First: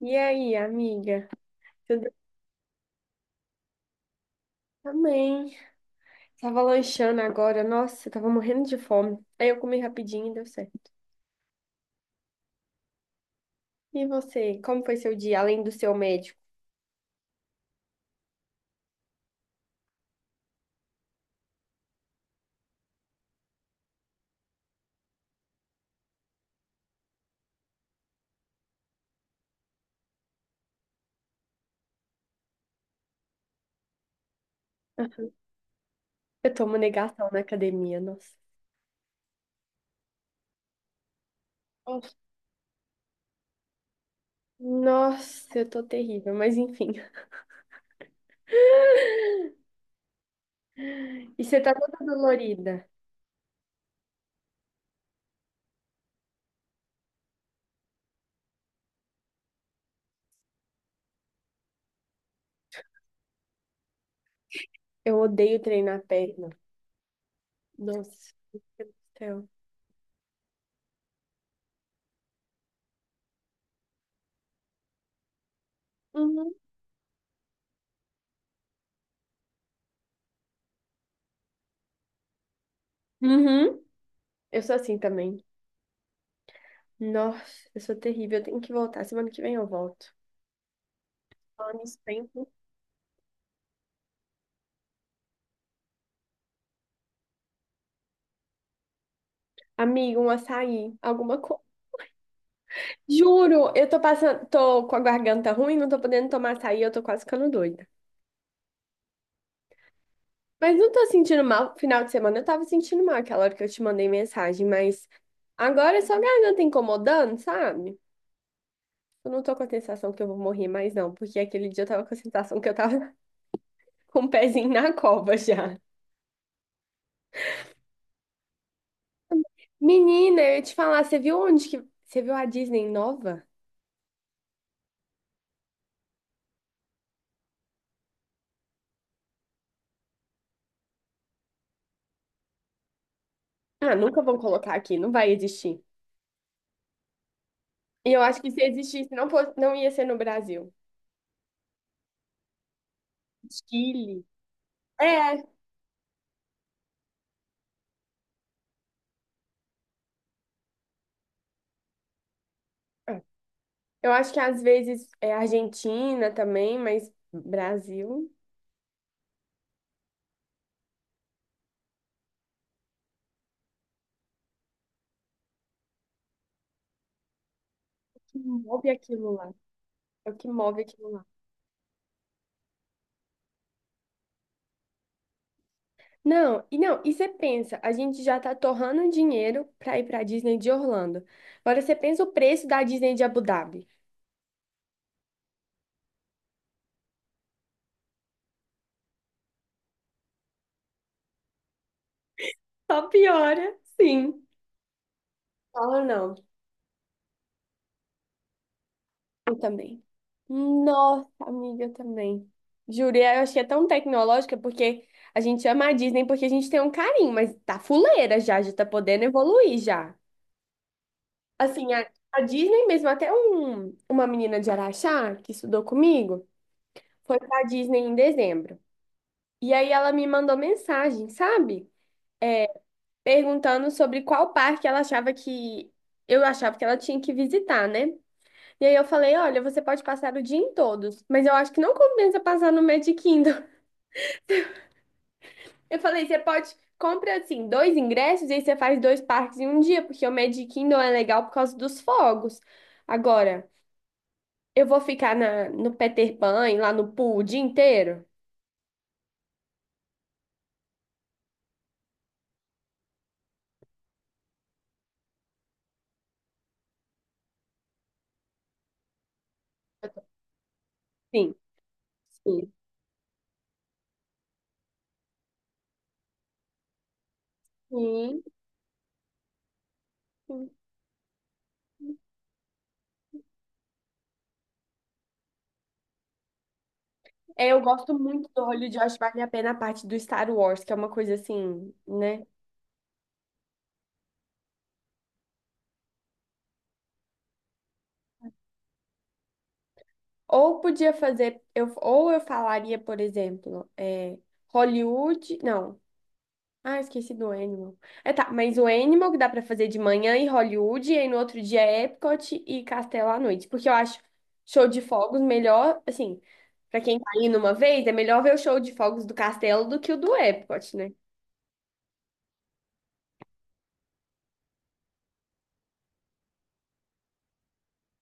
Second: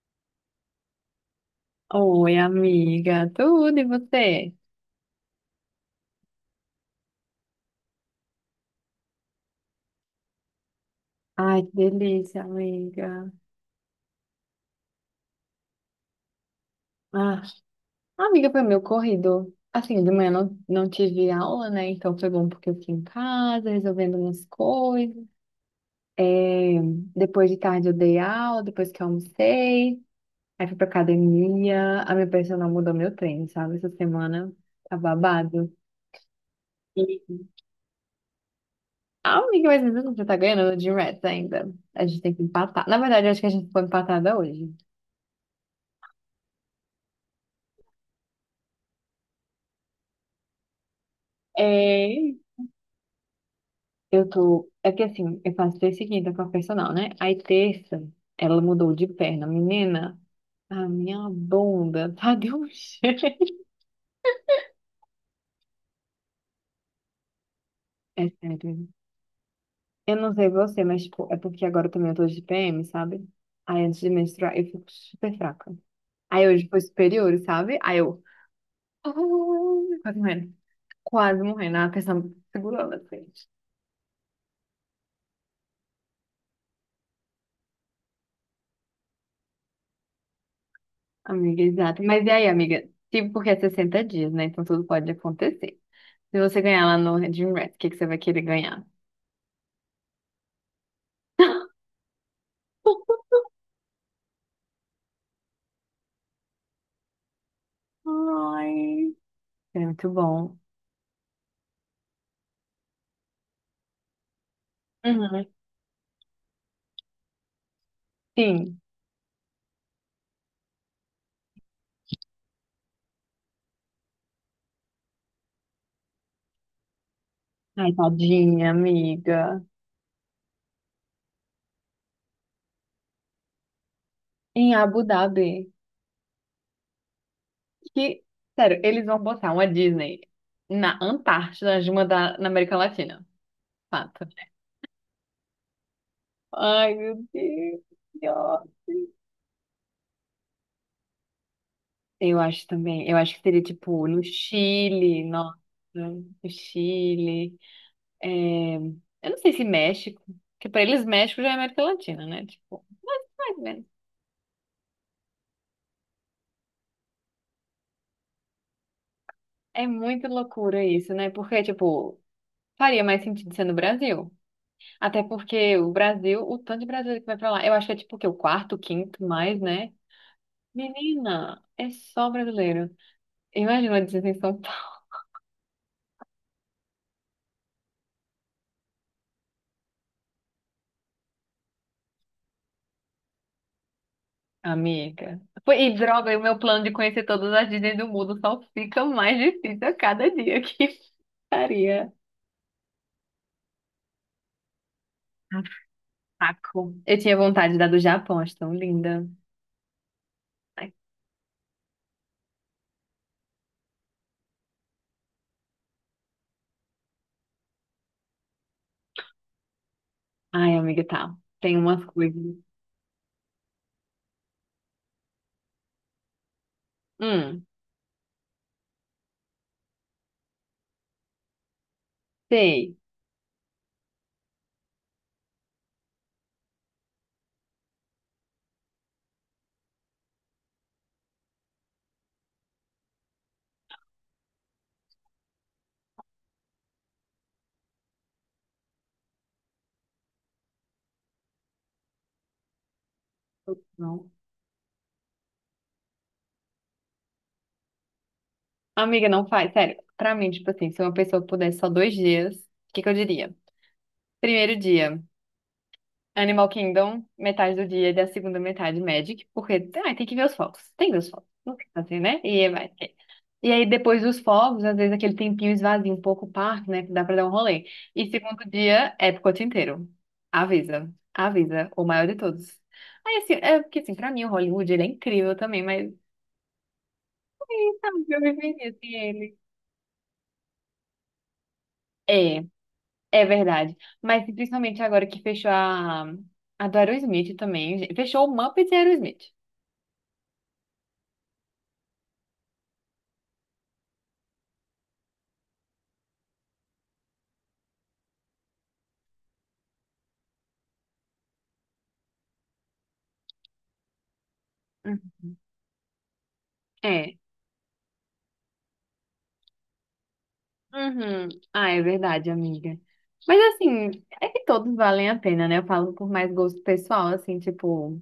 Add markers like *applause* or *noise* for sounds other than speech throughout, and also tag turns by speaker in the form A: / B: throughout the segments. A: E aí, amiga? Tudo bem?
B: Oi, amiga, tudo e você?
A: Também? Tava lanchando agora. Nossa, eu tava morrendo de fome. Aí eu comi rapidinho e deu certo.
B: Ai, que delícia, amiga.
A: E você, como foi seu dia, além do seu médico?
B: Ah, amiga, foi meu corrido. Assim, de manhã não tive aula, né? Então foi bom porque eu fiquei em casa resolvendo umas coisas. É, depois de tarde eu dei aula, depois que eu almocei. Aí fui pra academia. A minha personal mudou meu treino, sabe? Essa semana tá
A: *laughs*
B: babado.
A: Eu tomo negação
B: E,
A: na academia, nossa.
B: ah, amiga, mas às vezes você tá ganhando de Rats ainda. A
A: Nossa,
B: gente tem que empatar. Na verdade, eu acho que a gente foi empatada hoje.
A: Nossa, eu tô terrível, mas enfim. *laughs* E você tá toda
B: É.
A: dolorida.
B: Eu tô. É que assim, eu faço terça e quinta com a personal, né? Aí terça, ela mudou de perna. Menina, a minha bunda *laughs* tá de um jeito.
A: Eu odeio treinar a perna.
B: É
A: Nossa, meu
B: sério.
A: Deus do céu.
B: Eu não sei você, mas tipo, é porque agora também eu tô de PM, sabe? Aí antes de menstruar, eu fico super fraca. Aí
A: Uhum.
B: hoje foi superior, sabe? Aí eu. *laughs* Ai, quase morrendo. Quase morrendo. A pessoa me segurando assim.
A: Uhum. Eu sou assim também. Nossa, eu sou terrível. Eu tenho que voltar. Semana que vem eu volto.
B: Amiga,
A: Falando isso,
B: exato. Mas
A: tem.
B: e aí, amiga? Tipo, porque é 60 dias, né? Então tudo pode acontecer. Se você ganhar lá no Dream Race, o que você vai querer ganhar?
A: Amigo, um açaí, alguma coisa. Juro, eu tô passando, tô com a garganta ruim, não tô podendo tomar açaí, eu tô quase ficando doida.
B: Ai. É muito bom.
A: Mas não tô sentindo mal. Final de semana eu tava sentindo mal aquela hora que eu te mandei mensagem, mas
B: Uhum.
A: agora é só a garganta incomodando, sabe?
B: Sim.
A: Eu não tô com a sensação que eu vou morrer mais, não, porque aquele dia eu tava com a sensação que eu tava *laughs* com o pezinho na cova já.
B: Ai, tadinha, amiga.
A: Menina, eu ia te falar, você viu onde que. Você viu a Disney nova?
B: Em Abu Dhabi. Que, sério, eles vão botar uma Disney na Antártida, na América Latina.
A: Ah, nunca
B: Fato.
A: vão colocar aqui, não vai existir.
B: Ai, meu Deus.
A: E eu acho que se existisse, não, não ia ser no Brasil.
B: Eu acho também. Eu acho que seria tipo no
A: Chile.
B: Chile,
A: É,
B: nossa, no Chile. É, eu não sei se México, porque pra eles México já é América Latina, né? Tipo,
A: é.
B: mais ou menos.
A: Eu acho que às vezes é Argentina também, mas Brasil,
B: É muita loucura isso, né? Porque, tipo, faria mais sentido ser no Brasil. Até porque o Brasil, o tanto de brasileiro que vai pra lá, eu acho que é tipo
A: é
B: o
A: o
B: quê? O
A: que
B: quarto,
A: move
B: quinto
A: aquilo lá.
B: mais, né?
A: É o que move aquilo lá.
B: Menina, é só brasileiro. Imagina a desinfecção.
A: Não, e não, e você pensa, a gente já tá torrando dinheiro pra ir pra Disney de Orlando. Agora você pensa o preço da Disney de Abu Dhabi.
B: Amiga. Pô, e droga, e o meu plano de conhecer todas as Disney do mundo só fica mais difícil a cada dia *laughs* que faria.
A: Só piora, sim. Fala não.
B: Saco. Eu tinha vontade da do Japão, acho tão linda.
A: Eu também.
B: Ai,
A: Nossa, amiga, eu também. Juro, e eu achei tão tecnológica porque a gente ama a Disney porque a gente tem um carinho, mas tá fuleira já, já tá podendo evoluir já.
B: ai, amiga, tá. Tem
A: Assim,
B: umas
A: a
B: coisas.
A: Disney mesmo, até uma menina de Araxá que estudou comigo, foi pra
B: Hum,
A: Disney em dezembro. E aí ela me mandou mensagem, sabe?
B: sei.
A: Perguntando sobre qual parque ela achava que eu achava que ela tinha que visitar, né? E aí eu falei, olha, você pode passar o dia em todos, mas eu acho que não compensa passar no Magic Kingdom. *laughs* Eu falei, você pode compra assim dois ingressos e aí você faz dois parques em um dia, porque o Magic Kingdom é legal por causa dos fogos. Agora,
B: Não.
A: eu vou ficar no Peter Pan, e lá no pool o dia inteiro?
B: Amiga, não faz. Sério, pra mim, tipo assim, se uma pessoa pudesse só dois dias, o que eu diria? Primeiro dia, Animal Kingdom, metade do dia e a segunda metade Magic, porque ai, tem que ver os focos. Tem que ver os focos.
A: Sim,
B: Não tem que fazer, né? E
A: sim.
B: vai. E aí, depois dos fogos, às vezes aquele tempinho esvazia um pouco o parque, né? Que dá pra dar um rolê. E
A: Sim.
B: segundo dia, Epcot inteiro.
A: Sim.
B: Avisa, avisa, o maior de todos. Aí, assim, é porque, assim, pra mim o Hollywood, ele é incrível também, mas
A: É, eu
B: *laughs*
A: gosto
B: sabe que eu
A: muito do
B: vivi
A: Hollywood, eu acho
B: assim
A: que vale a
B: ele.
A: pena a parte do Star Wars, que é uma coisa assim, né?
B: É, é verdade. Mas principalmente agora que fechou a do Aerosmith também. Gente. Fechou o Muppets e Aerosmith.
A: Ou podia fazer, ou eu falaria, por exemplo, é, Hollywood. Não. Ah, esqueci do Animal. É tá, mas o Animal que dá pra fazer de manhã e Hollywood, e aí no outro dia Epcot e Castelo à noite. Porque eu acho show de
B: Uhum.
A: fogos melhor, assim, pra quem tá
B: É.
A: indo uma vez, é melhor ver o show de fogos do Castelo do que o do Epcot, né?
B: Uhum. Ah, é verdade, amiga. Mas assim, é que todos valem a pena, né? Eu falo por mais gosto pessoal, assim, tipo.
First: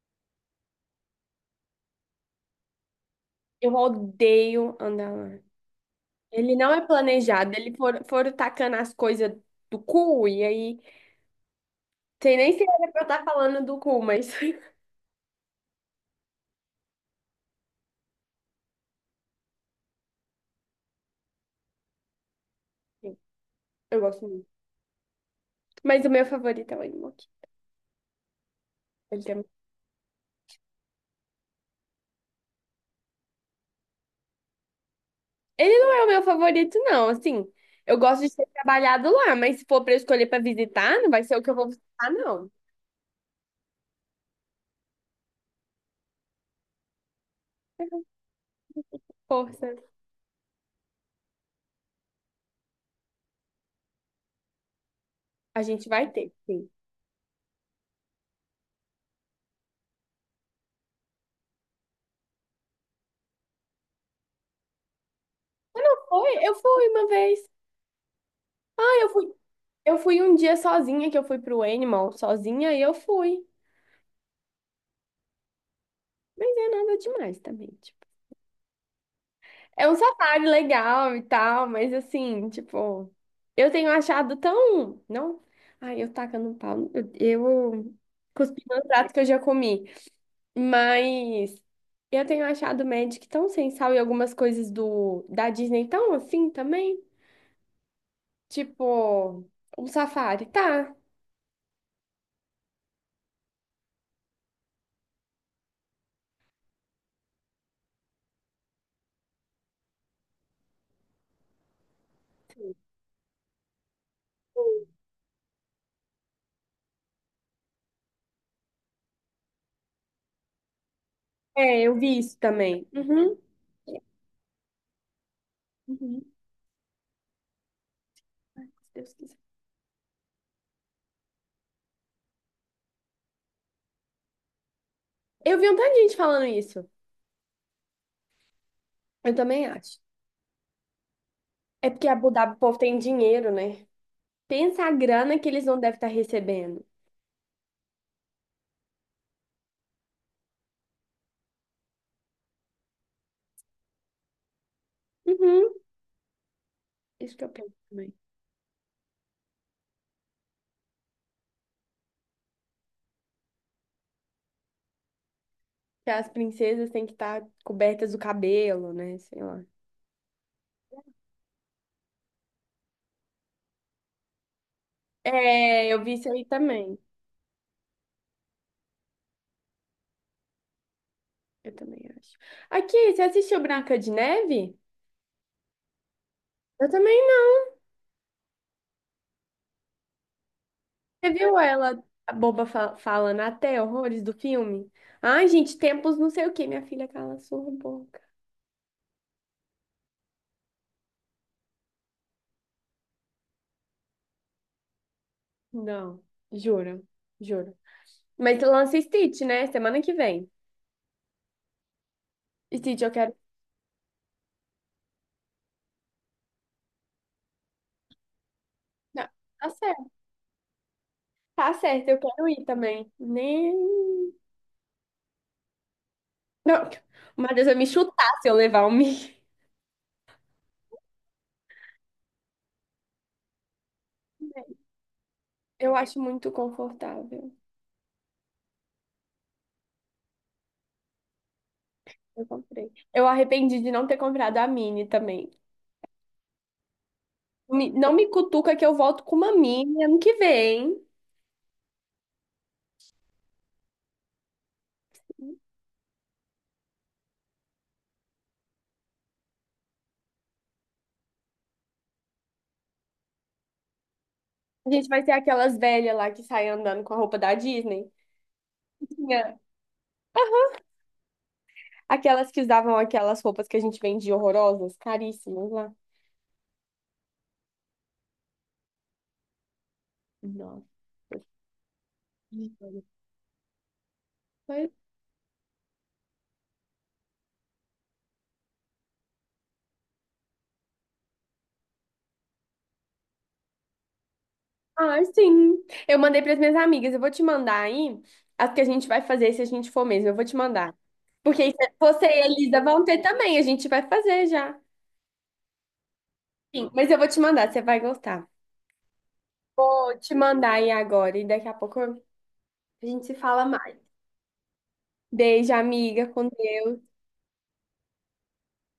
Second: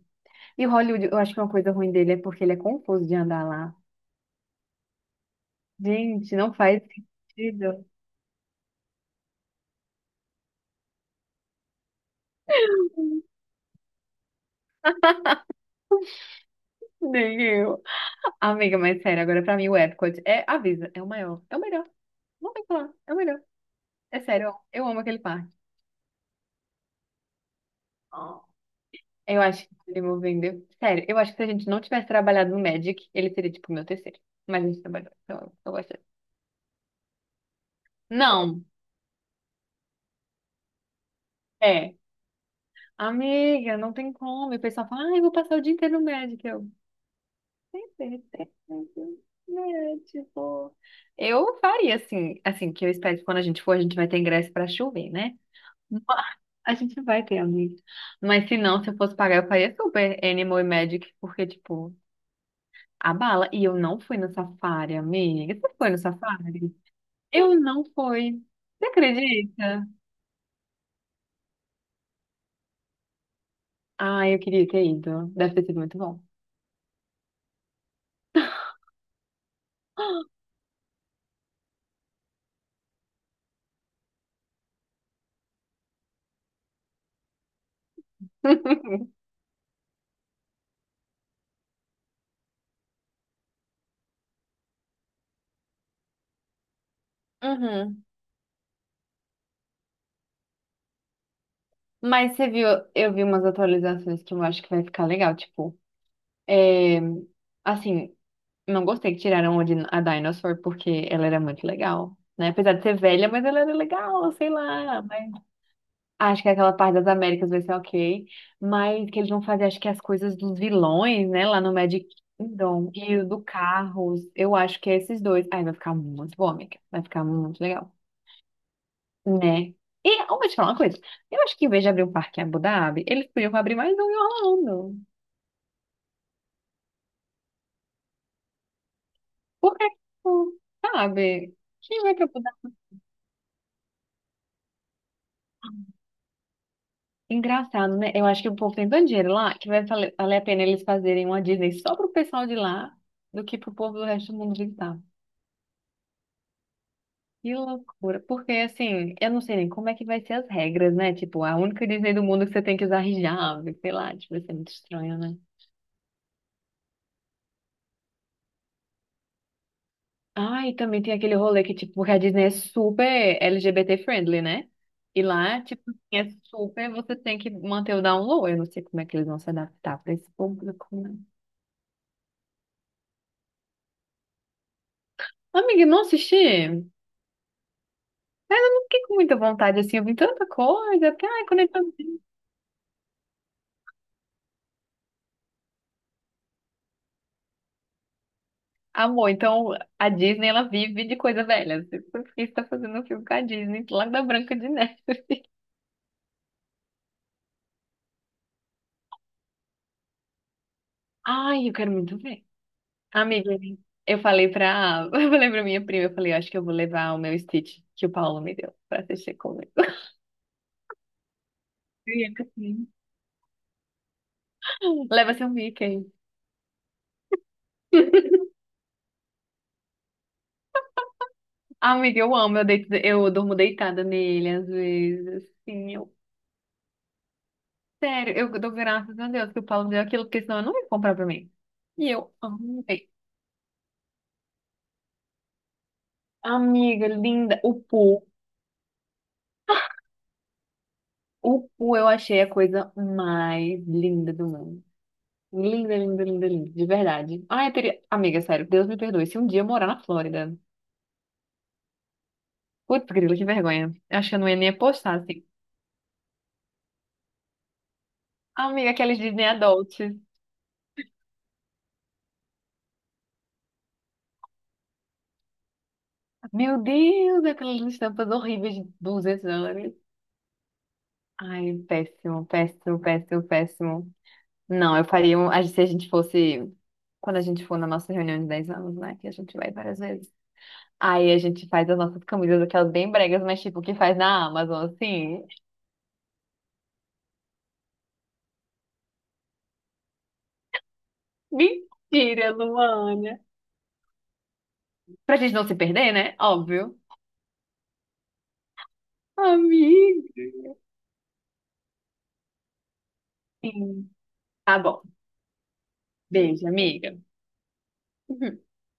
B: E Hollywood, eu acho que uma coisa ruim dele é porque ele é confuso de andar
A: Eu
B: lá.
A: odeio andar lá.
B: Gente,
A: Ele
B: não
A: não é
B: faz
A: planejado, ele
B: sentido.
A: for, foram tacando as coisas do cu, e aí, sei nem se era pra eu estar falando do cu, mas. *laughs*
B: Nem eu. Amiga, mas sério, agora pra mim o Epcot é, avisa, é o maior, é o melhor. Não tem o que falar, é o melhor.
A: Eu
B: É
A: gosto muito.
B: sério, ó, eu amo aquele parque.
A: Mas o meu favorito é o Animoca.
B: Ó,
A: Ele tem...
B: eu
A: um.
B: acho que ele me vendeu. Sério, eu acho que se a gente não tivesse trabalhado no Magic, ele seria tipo o meu terceiro. Mas a gente trabalhou, então eu
A: Ele
B: gosto
A: não
B: dele.
A: é o meu favorito, não. Assim, eu gosto de ter
B: Não,
A: trabalhado lá, mas se for pra eu escolher pra visitar, não vai ser o que eu vou
B: é.
A: visitar, não.
B: Amiga, não tem como. E o pessoal fala, ah, eu vou passar o dia inteiro no Magic. Eu. Tem certeza, né,
A: Força.
B: tipo, eu faria assim, que eu espero que quando a gente for, a gente vai ter ingresso pra chover, né?
A: A gente
B: Mas
A: vai ter, sim.
B: a gente vai ter, amigo. Mas se não, se eu fosse pagar, eu faria super Animal e Magic, porque, tipo, a bala. E eu não fui no safari, amiga. Você
A: Eu
B: foi no
A: não fui. Eu
B: safari?
A: fui uma vez.
B: Eu não fui. Você
A: Ah, eu fui.
B: acredita?
A: Eu fui um dia sozinha, que eu fui pro Animal sozinha e eu fui.
B: Ah, eu queria ter ido. Deve ter sido muito bom.
A: Mas é nada demais também. Tipo. É um safari legal e tal, mas assim, tipo, eu tenho achado tão. Não? Ai, eu tacando um pau. Eu cuspi no prato que eu
B: *laughs*
A: já comi. Mas eu tenho achado o Magic tão sem sal e algumas coisas do da Disney tão assim também.
B: Uhum.
A: Tipo, um safari, tá?
B: Mas você viu, eu vi umas atualizações que eu acho que vai ficar legal, tipo. É, assim, não gostei que tiraram a a Dinosaur porque ela era muito legal, né? Apesar de ser velha, mas ela era legal, sei lá. Mas... acho que aquela parte das Américas vai ser ok, mas que eles vão fazer, acho que as coisas dos vilões, né? Lá no
A: É, eu
B: Magic
A: vi isso também.
B: Kingdom e o
A: Uhum.
B: do Carros, eu acho que é esses dois. Ai, vai ficar
A: Uhum.
B: muito bom, amiga. Vai ficar muito legal,
A: Ai, se Deus quiser.
B: né? E eu vou te falar uma coisa. Eu acho que em vez de abrir um parque em Abu Dhabi, eles podiam abrir mais um em Orlando.
A: Eu vi um tanto de gente falando isso. Eu também
B: Porque,
A: acho.
B: tipo, sabe?
A: É
B: Quem
A: porque
B: vai pra
A: Abu Dhabi, o povo tem dinheiro, né? Pensa a grana que eles não devem estar recebendo.
B: engraçado, né? Eu acho que o povo tem tanto dinheiro lá que vai vale valer a pena eles fazerem uma Disney só pro pessoal de lá do que pro povo do resto do mundo visitar.
A: Uhum, isso que eu
B: Que
A: penso também.
B: loucura. Porque, assim, eu não sei nem como é que vai ser as regras, né? Tipo, a única Disney do mundo que você tem que usar hijab, sei lá, tipo, vai ser muito estranho, né?
A: Que as princesas têm que estar cobertas do cabelo, né? Sei lá.
B: Ah, e também tem aquele rolê que, tipo, porque a Disney é super LGBT friendly, né? E lá, tipo,
A: É, eu vi
B: é
A: isso aí
B: super,
A: também.
B: você tem que manter o down low. Eu não sei como é que eles vão se adaptar pra esse público, né?
A: Eu também acho. Aqui, você assistiu Branca de Neve?
B: Amiga, não assisti?
A: Eu também não.
B: Fiquei com muita vontade, assim, eu vi tanta coisa, porque,
A: Você
B: ai,
A: viu
B: quando ele tá...
A: ela, a boba falando até horrores do filme? Ai, gente, tempos não sei o quê. Minha filha cala a sua boca.
B: Amor, então a Disney, ela vive de coisa velha. Assim, por que você tá fazendo um filme com a Disney, lá da Branca de Neve?
A: Não, juro, juro. Mas lança Stitch, né? Semana que vem.
B: Ai, eu quero muito ver.
A: Stitch, eu quero.
B: Amiga, eu falei pra... *laughs* Eu falei pra minha prima, eu falei, eu acho que eu vou levar o meu Stitch que o Paulo me deu pra
A: Não,
B: assistir
A: tá
B: comigo.
A: certo. Tá certo, eu
B: Criança,
A: quero ir
B: sim.
A: também. Nem.
B: Leva seu Mickey.
A: Não, o Matheus vai me chutar
B: *laughs*
A: se eu levar o Mi.
B: Ah, amiga, eu amo, eu, deito, eu durmo deitada nele às vezes, assim,
A: Eu
B: eu
A: acho muito confortável.
B: sério, eu dou graças a Deus que o Paulo deu aquilo, porque senão eu não ia comprar pra mim. E eu
A: Eu comprei.
B: amei.
A: Eu arrependi de não ter comprado a mini também.
B: Amiga linda, o Pu.
A: Não me cutuca que eu volto com uma mini ano que vem.
B: O Pu eu achei a coisa mais linda do mundo. Linda, linda, linda, linda, de verdade. Ai, eu teria... Amiga, sério, Deus me perdoe. Se um dia eu morar na Flórida. Putz, grilo, que vergonha. Eu acho que eu não ia nem
A: A gente
B: postar
A: vai ser
B: assim.
A: aquelas velhas lá que saem andando com a roupa da Disney.
B: Amiga, aqueles Disney
A: Tinha.
B: Adults.
A: Aquelas que usavam aquelas roupas que a gente vendia horrorosas, caríssimas lá.
B: Meu Deus, aquelas estampas horríveis de 200 dólares.
A: Nossa.
B: Ai, péssimo, péssimo, péssimo, péssimo. Não, eu faria um. Se a gente fosse. Quando a gente for na nossa reunião de 10 anos, né? Que a gente vai várias vezes. Aí a gente faz as nossas camisas, aquelas bem bregas, mas tipo, que faz na Amazon,
A: Ah,
B: assim.
A: sim. Eu mandei para as minhas amigas. Eu vou te mandar aí as que a gente vai fazer se a gente for mesmo. Eu vou te mandar. Porque aí você e a
B: Mentira,
A: Elisa vão ter
B: Luana.
A: também. A gente vai fazer já.
B: Pra gente não se perder, né?
A: Sim,
B: Óbvio.
A: mas eu vou te mandar, você vai gostar. Vou te mandar
B: Amiga.
A: aí agora e daqui a pouco a gente se fala mais.
B: Sim. Tá bom.
A: Beijo, amiga, com
B: Beijo,
A: Deus.
B: amiga. *laughs*